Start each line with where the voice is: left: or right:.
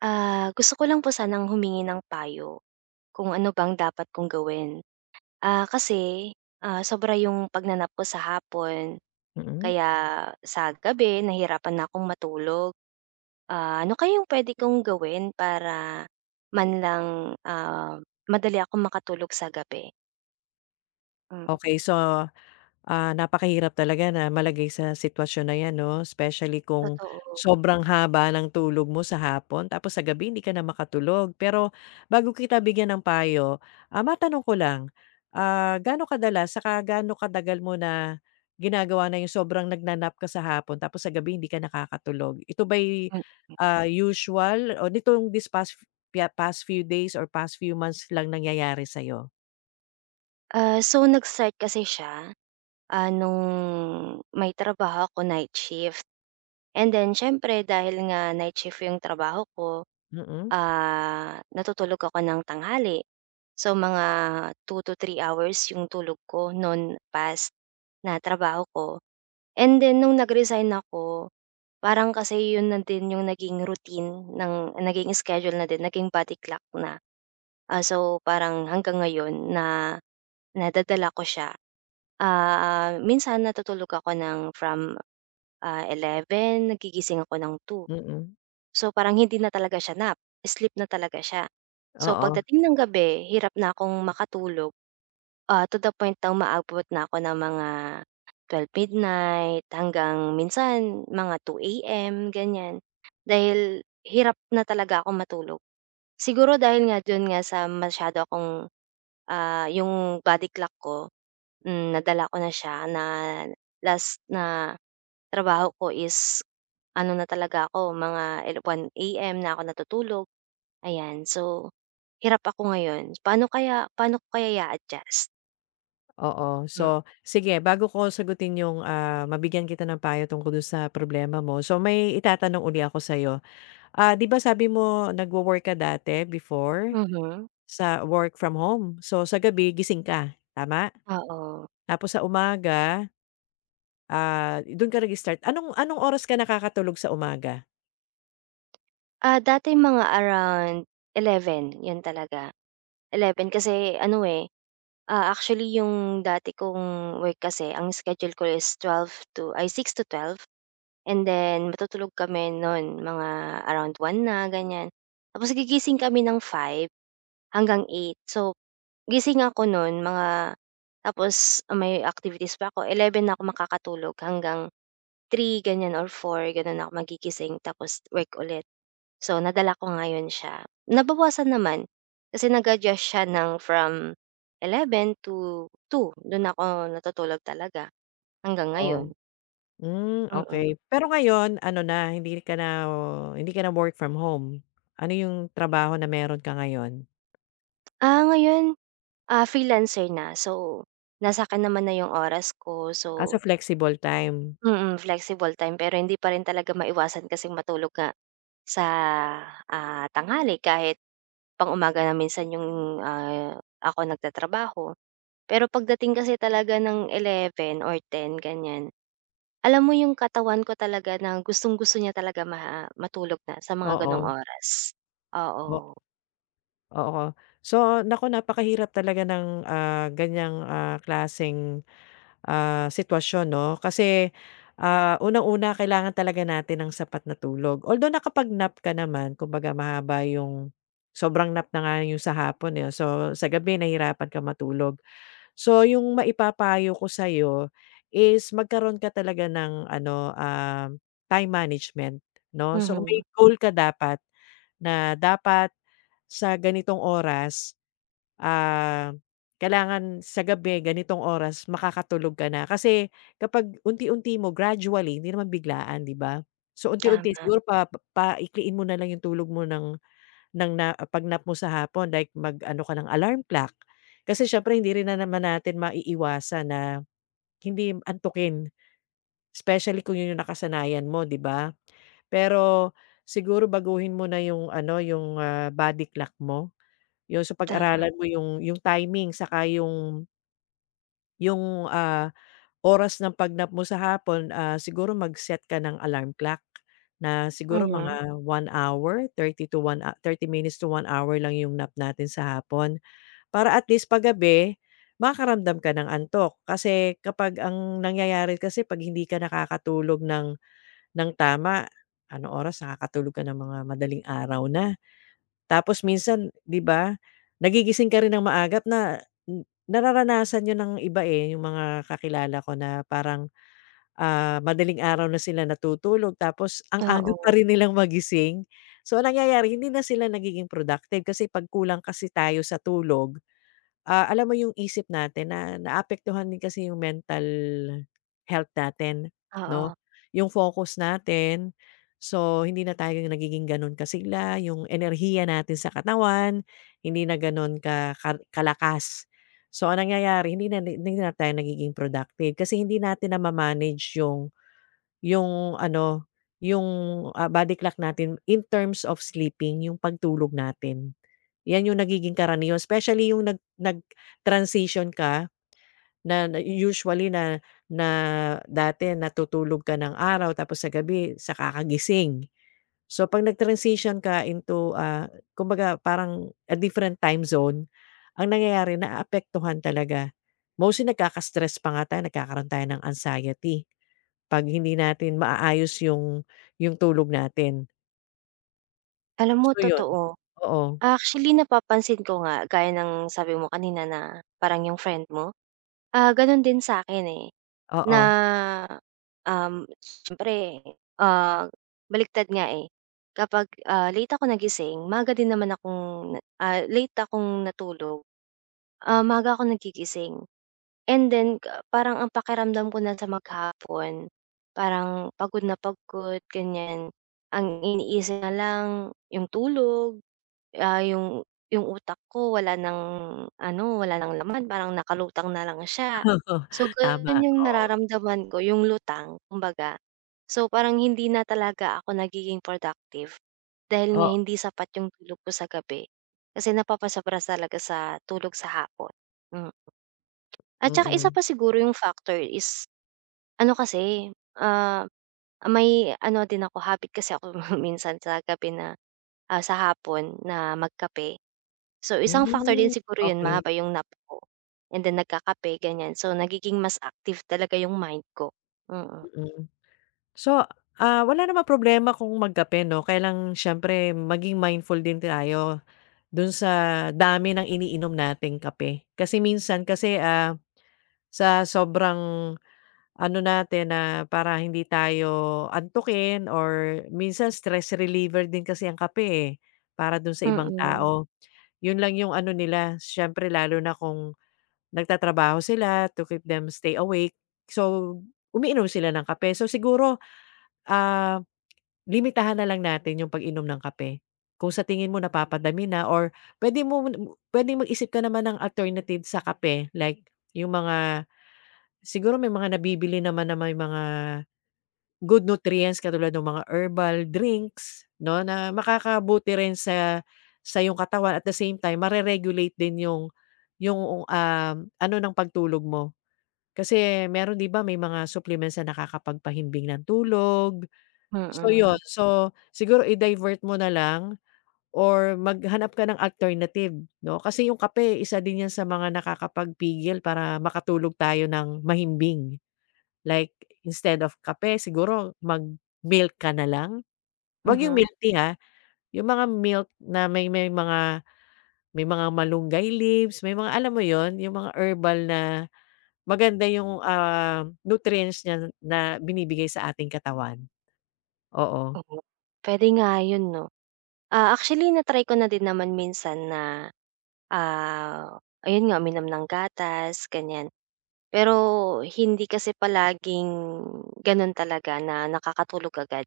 right: Ah, gusto ko lang po sanang humingi ng payo. Kung ano bang dapat kong gawin, ah, kasi ah, sobra 'yong pagna-nap ko sa hapon,
left: Mm.
right: kaya sa gabi nahihirapan na akong matulog. Ah, ano kaya 'yong puwede kong gawin para manlang ah, madali akong makatulog sa gabi? Hmm.
left: Okey so ah, napakahirap talaga na malagay sa sitwasyon na 'yan 'no? Specially kung
right: Totoo.
left: sobrang haba ng tulog mo sa hapon tapos sa gabi hindi ka na makatulog, pero bago kita bigyan ng payo, ah, matanong ko lang, ah, ga'no kadalas, saka ga'no katagal mo na ginagawa na 'yong sobrang nagna-nap ka sa hapon tapos sa gabi hindi ka nakakatulog? Ito ba'y
right: Mm.
left: ah, usual o nitong this past past few days or past few months lang nangyayari sa 'yo?
right: Ah, so nag-start kasi siya, ah, no'ng, may trabaho ako night shift. And then siyempre dahil nga night shift 'yong trabaho ko,
left: Mm.
right: ah, natutulog ako ng tanghali. So mga 2 to 3 hours 'yong tulog ko no'n past, na trabaho ko, and then no'ng nag-resigned ako, parang kasi 'yon na din 'yong naging routine nang naging schedule na din naging body clock na. Ah, so, parang hanggang ngayon na, nadadala ko siya, ah, minsan natutulog ako ng from ah, 11:00 nagigising ako ng 2:00
left: Mm.
right: So parang hindi na talaga siya nap, sleep na talaga siya. So
left: Oo.
right: pagdating ng gabi, hirap na akong makatulog, ah, to the point na umaabot na ako ng mga 12:00 midnight hanggang minsan mga 2:00 AM ganyan. Dahil hirap na talaga akong matulog. Siguro dahil nga do'n nga sa masyado akong, ah, 'yong body clock ko hmm, nadala ko na siya na last na trabaho ko is, ano na talaga ako mga 1:00 AM na ako natutulog, ayan so, hirap ako ngayon, paano kaya paano ko kaya i-a-adjust?
left: Oo.
right: Hmm.
left: So, sige bago ko sagutin yung, ah, mabigyan kita ng payo tungkol dun sa problema mo, so may itatanong uli ako sa'yo. Ah, 'di ba sabi mo nagwo-work ka dati, before,
right: Mhm.
left: sa work from home? So, sa gabi gising ka, tama?
right: Oo.
left: Tapos sa umaga Ah, i dun ka nag-start. Anong anong oras ka nakakatulog sa umaga?
right: Ah, dati mga around 11, 'yon talaga. 11 kasi ano, eh, ah, actually yung dati kong work kasi ang schedule ko is 12 to ay, 6-12, and then matutulog kami no'n, mga around 1 na, ganiyan. Tapos gigising kami ng 5 hanggang 8. So, gising ako no'n mga tapos may activities pa ako, 11 na ako makakatulog hanggang 3, ganiyan or 4 gano'n ako magigising, tapos work ulit. So, nadala ko ngayon siya. Nabawasan naman kasi nag-adjust siya ng from 11 to 2, dun ako natutulog talaga, hanggang
left: Oh.
right: ngayon.
left: Hmm,
right: Mm.
left: okey. Pero ngayon, ano na, hindi ka na hindi ka na work from home? Ano yung trabaho na meron ka ngayon?
right: Ah, ngayon, ah, freelancer na so, nasa 'kin naman na 'yung oras ko,
left: Ah, so
right: so
left: flexible time?
right: Mm, flexible time pero hindi pa rin talaga maiwasan kasing matulog nga, sa, ah, tanghali kahit pang-umaga na minsan 'yong, ah, ako nag-tatrabaho. Pero pagdating kasi talaga ng 11 or 10 ganiyan, alam mo 'yong katawan ko talaga na gustong-gusto niya talaga ma matulog na sa mga gano'ng
left: Oo.
right: oras.
left: O
right: Oo.
left: Oo. So naku, napakahirap talaga ng, ah, ganiyang, ah, klaseng, ah, sitwasyon, 'no, kasi, ah, unang-una kailangan talaga natin ng sapat na tulog, although nakapag-nap ka naman, kumbaga mahaba 'yung sobrang nap na nga 'yong sa hapon, eh, so sa gabi nahirapan ka matulog. So 'yung maipapayo ko sa'yo, is magkaroon ka talaga ng ano, um, time management 'no. So may
right: Mhm.
left: goal ka dapat na dapat sa ganitong oras, ah, kailangan sa gabi ganitong oras makakatulog ka na, kasi kapag unti-unti mo, gradually, hindi naman biglaan 'di ba, so unti-unti
right: Tama.
left: siguro pa paikliin mo na lang 'yong tulog mo ng ng na pag-nap mo sa hapon like mag-ano ka ng alarm clock, kasi siyempre hindi rin na naman natin maiiwasan na, hindi antukin. Specially kung 'yon 'yong nakasanayan mo, 'di ba? Pero, siguro baguhin mo na 'yung ano, 'yung, ah, body clock mo, 'yun, so
right: Tama.
left: pag-aralan mo 'yung 'yung timing, saka 'yung Yung, ah, oras ng pag-nap mo sa hapon, ah, siguro mag-set ka ng alarm clock na siguro
right: Mhm.
left: mga 1 hour, 30 to 30 minutes to 1 hour lang 'yong nap natin sa hapon para at least pag gabi makakaramdam ka ng antok kasi kapag ang nangyayari kasi 'pag hindi ka nakakatulog ng ng tama anong oras nakakatulog ka ng mga madaling araw na. Tapos minsan di ba nagigising ka rin ng maaga na nararanasan yun ng iba, eh, yung mga kakilala ko na parang, ah, madaling araw na sila natutulog tapos ang aga pa
right: Oo.
left: rin nilang magising so ang nangyayari hindi na sila nagiging productive kasi pag kulang kasi tayo sa tulog, ah, alam mo yung isip natin na naapektuhan din kasi yung mental health natin no,
right: Oo.
left: yung focus natin. So hindi na tayo nagiging ganun kasigla yung enerhiya natin sa katawan hindi na ganun ka ka kalakas so ang nangyayari hindi na, hindi na tayo nagiging productive kasi hindi natin na ma manage yung yung ano yung, ah, body clock natin in terms of sleeping yung pagtulog natin yan yung nagiging karaniwan specially yung nag nag transition ka na na usually na na dati natutulog ka ng araw tapos sa gabi saka ka gising so pag nag-transition ka into, ah, kumbaga parang a different time zone ang nangyayari naaapektuhan talaga mostly nagkaka stress pa nga tayo nagkakaroon tayo ng anxiety pag hindi natin maayos yung yung tulog natin.
right: Alam mo
left: So 'yon.
right: totoo.
left: Oo.
right: Actually napapansin ko nga, gaya ng sabi mo kanina, na parang 'yong friend mo. Ah, gano'n din sa 'kin, eh, na,
left: Oo.
right: um, siyempre, ah, baliktad nga, eh. Kapag, ah, late ako nagising maaga din naman akong na, ah, late akong natulog, ah, maaga akong nagigising. And then ga parang ang pakiramdam ko na sa maghapon, parang pagod na pagod, ganiyan. Ang iniisip nalang 'yong tulog, ah, 'yong 'yong utak ko wala nang, ano, wala ng laman parang nakalutang na lang siya.
left: Oo,
right: So
left: tama,
right: gano'n 'yong
left: oo.
right: nararamdaman ko 'yong lutang kumbaga. So parang hindi na talaga ako nagiging productive dahil nga
left: O
right: hindi sapat 'yong tulog ko sa gabi, kasi napapasobra talaga sa tulog sa hapon, mm. At saka isa
left: Mm.
right: pa siguro 'yong factor is, ano kasi, ah, ah, may ano din ako habit kasi ako minsan sa gabi na, ah, sa hapon na magkape. So isang factor
left: Hmm,
right: din siguro 'yon,
left: okey.
right: mahaba 'yong nap ko, and then nagkakape, ganiyan. So nagiging mas active talaga 'yong mind ko, mm.
left: Mm. So, ah, wala namang problema kung magkape, 'no. Kaya lang siyempre maging mindful din tayo do'n sa dami ng iniinom nating kape. Kasi minsan kasi, ah, sa sobrang ano natin na para hindi tayo antukin or minsan stress reliever din kasi ang kape, eh, para do'n sa ibang
right: Mm.
left: tao. 'Yon lang 'yong ano nila, siyempre lalo na kung nagtatrabaho sila to keep them stay awake. So umiinom sila ng kape. So siguro, ah, limitahan na lang natin 'yong pag-inom ng kape. Kung sa tingin mo napapadami na or pwede mo na m pwedeng mag-isip ka naman ng alternative sa kape like 'yong mga, siguro may mga nabibili naman na may mga good nutrients katulad no'ng mga herbal drinks, 'no, na makakabuti rin sa sa iyong katawan, at the same time, mare-regulate din 'yong 'yong, um, ano ng pagtulog mo. Kasi mayro'n, 'di ba, may mga supplements na nakakapagpahimbing ng tulog. So 'yon.
right: Mm.
left: So siguro i-divert mo na lang or maghanap ka ng alternative, 'no. Kasi 'yong kape isa din 'yan sa mga nakakapagpigil para makatulog tayo ng mahimbing. Like instead of kape, siguro mag milk ka nalang? Huwag 'yong
right: Mhm.
left: milk tea, ha. 'Yong mga milk na may may mga may mga malunggay leaves, may mga alam mo 'yon, 'yong mga herbal na maganda 'yong, ah, nutrients niya n na binibigay sa ating katawan. Oo.
right: Oo, puwede nga 'yon, 'no. Ah, actually na-try ko na din naman minsan na, ah, ayun nga, uminom ng gatas, ganiyan. Pero hindi kasi palaging gano'n talaga na nakakatulog agad.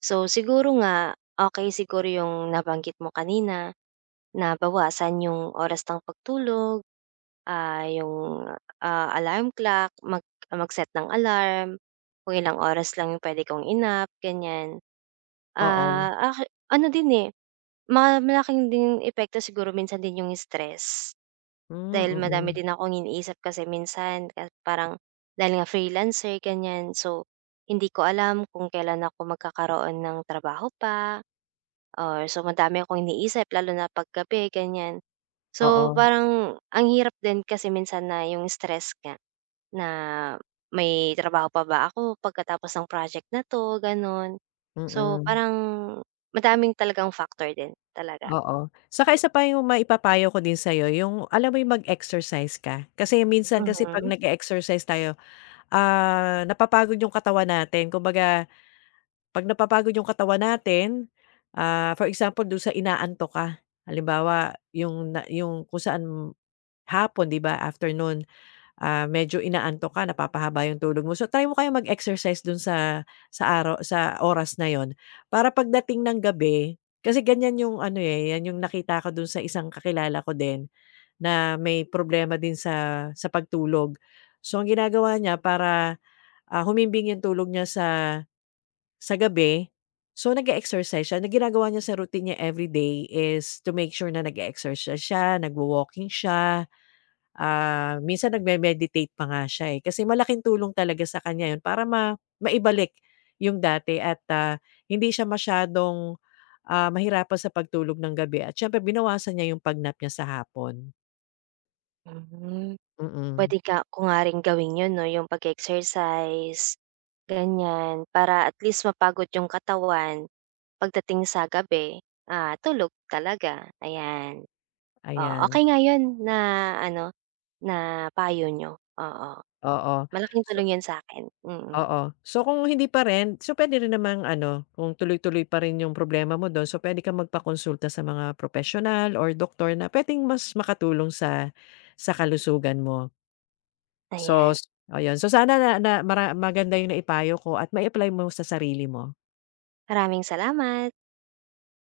right: So siguro nga, okey siguro 'yong nabanggit mo kanina na bawasan 'yong oras ng pagtulog, ah, 'yong, ah, alarm clock, mag mag-set ng alarm kung ilang oras lang 'yong puwede kong i-nap, ganiyan.
left: Oo.
right: Ah, aki ano din, eh, ma malaking din epekto siguro minsan din 'yong stress dahil
left: Hmm,
right: madami
left: mm.
right: din akong iniisip kasi minsan ka parang dahil nga freelancer, ganiyan. So hindi ko alam kung kailan ako magkakaroon ng trabaho pa or so madami akong iniisip lalo na 'pag gabi, ganiyan. So
left: Oo.
right: parang ang hirap din kasi minsan na 'yong stress nga na may trabaho pa ba ako pagkatapos ng project na 'to, gano'n. So
left: Mm.
right: parang madaming talagang factor din talaga.
left: Oo. Saka isa pa 'yong maipapayo ko din sa 'yo 'yong alam mo 'yong mag-exercise ka. Kasi minsan kasi 'pag
right: Mhm.
left: nage-exercise tayo, ah, napapagod 'yong katawan natin. Kumbaga 'pag napapagod 'yong katawan natin, ah, for example, do'n sa inaantok ka. Halimbawa, 'yong na 'yong kung saan m hapon, 'di ba, afternoon, ah, medyo inaantok ka napapahaba 'yong tulog mo. So try mo kayang mag-exercise do'n sa sa araw sa oras na 'yon para pagdating ng gabi kasi ganiyan 'yong ano, eh, 'yan 'yong nakita ko do'n sa isang kakilala ko din na may problema din sa sa pagtulog. So ang ginagawa niya para, ah, humimbing 'yong tulog niya sa sa gabi, so nag-e-exercise siya, na ginagawa niya sa routine niya every day is to make sure na nag-exercise siya, nagwa-walking siya, ah, minsan nagme-meditate pa nga siya, eh. Kasi malaking tulong talaga sa kaniya 'yon para ma maibalik 'yong dati at, ah, hindi siya masyadong, ah, mahirapan sa pagtulog ng gabi at siyempre binawasan niya 'yong pag-nap niya sa hapon.
right: Mhm.
left: Mm.
right: Puwede ka ko nga rin gawin 'yon, 'no, 'yong pag-e-exercise, ganiyan. Para at least mapagod 'yong katawan pagdating sa gabi, ah, tulog talaga, ayan. Oh,
left: Ayan.
right: okey nga 'yon na, ano, na payo n'yo, oo.
left: Oo,
right: Malaking
left: so
right: tulong 'yon sa akin, mm.
left: Oo. So kung hindi pa rin so puwede rin namang, ano, kung tuloy-tuloy pa rin 'yong problema mo do'n, so puwede kang magpakonsulta sa mga propesyonal or doctor na puwedeng mas makatulong sa sa kalusugan mo. So
right: Ayan.
left: s ayun. So sana na na mara maganda 'yong naipayo ko at mai-apply mo sa sarili mo.
right: Maraming salamat!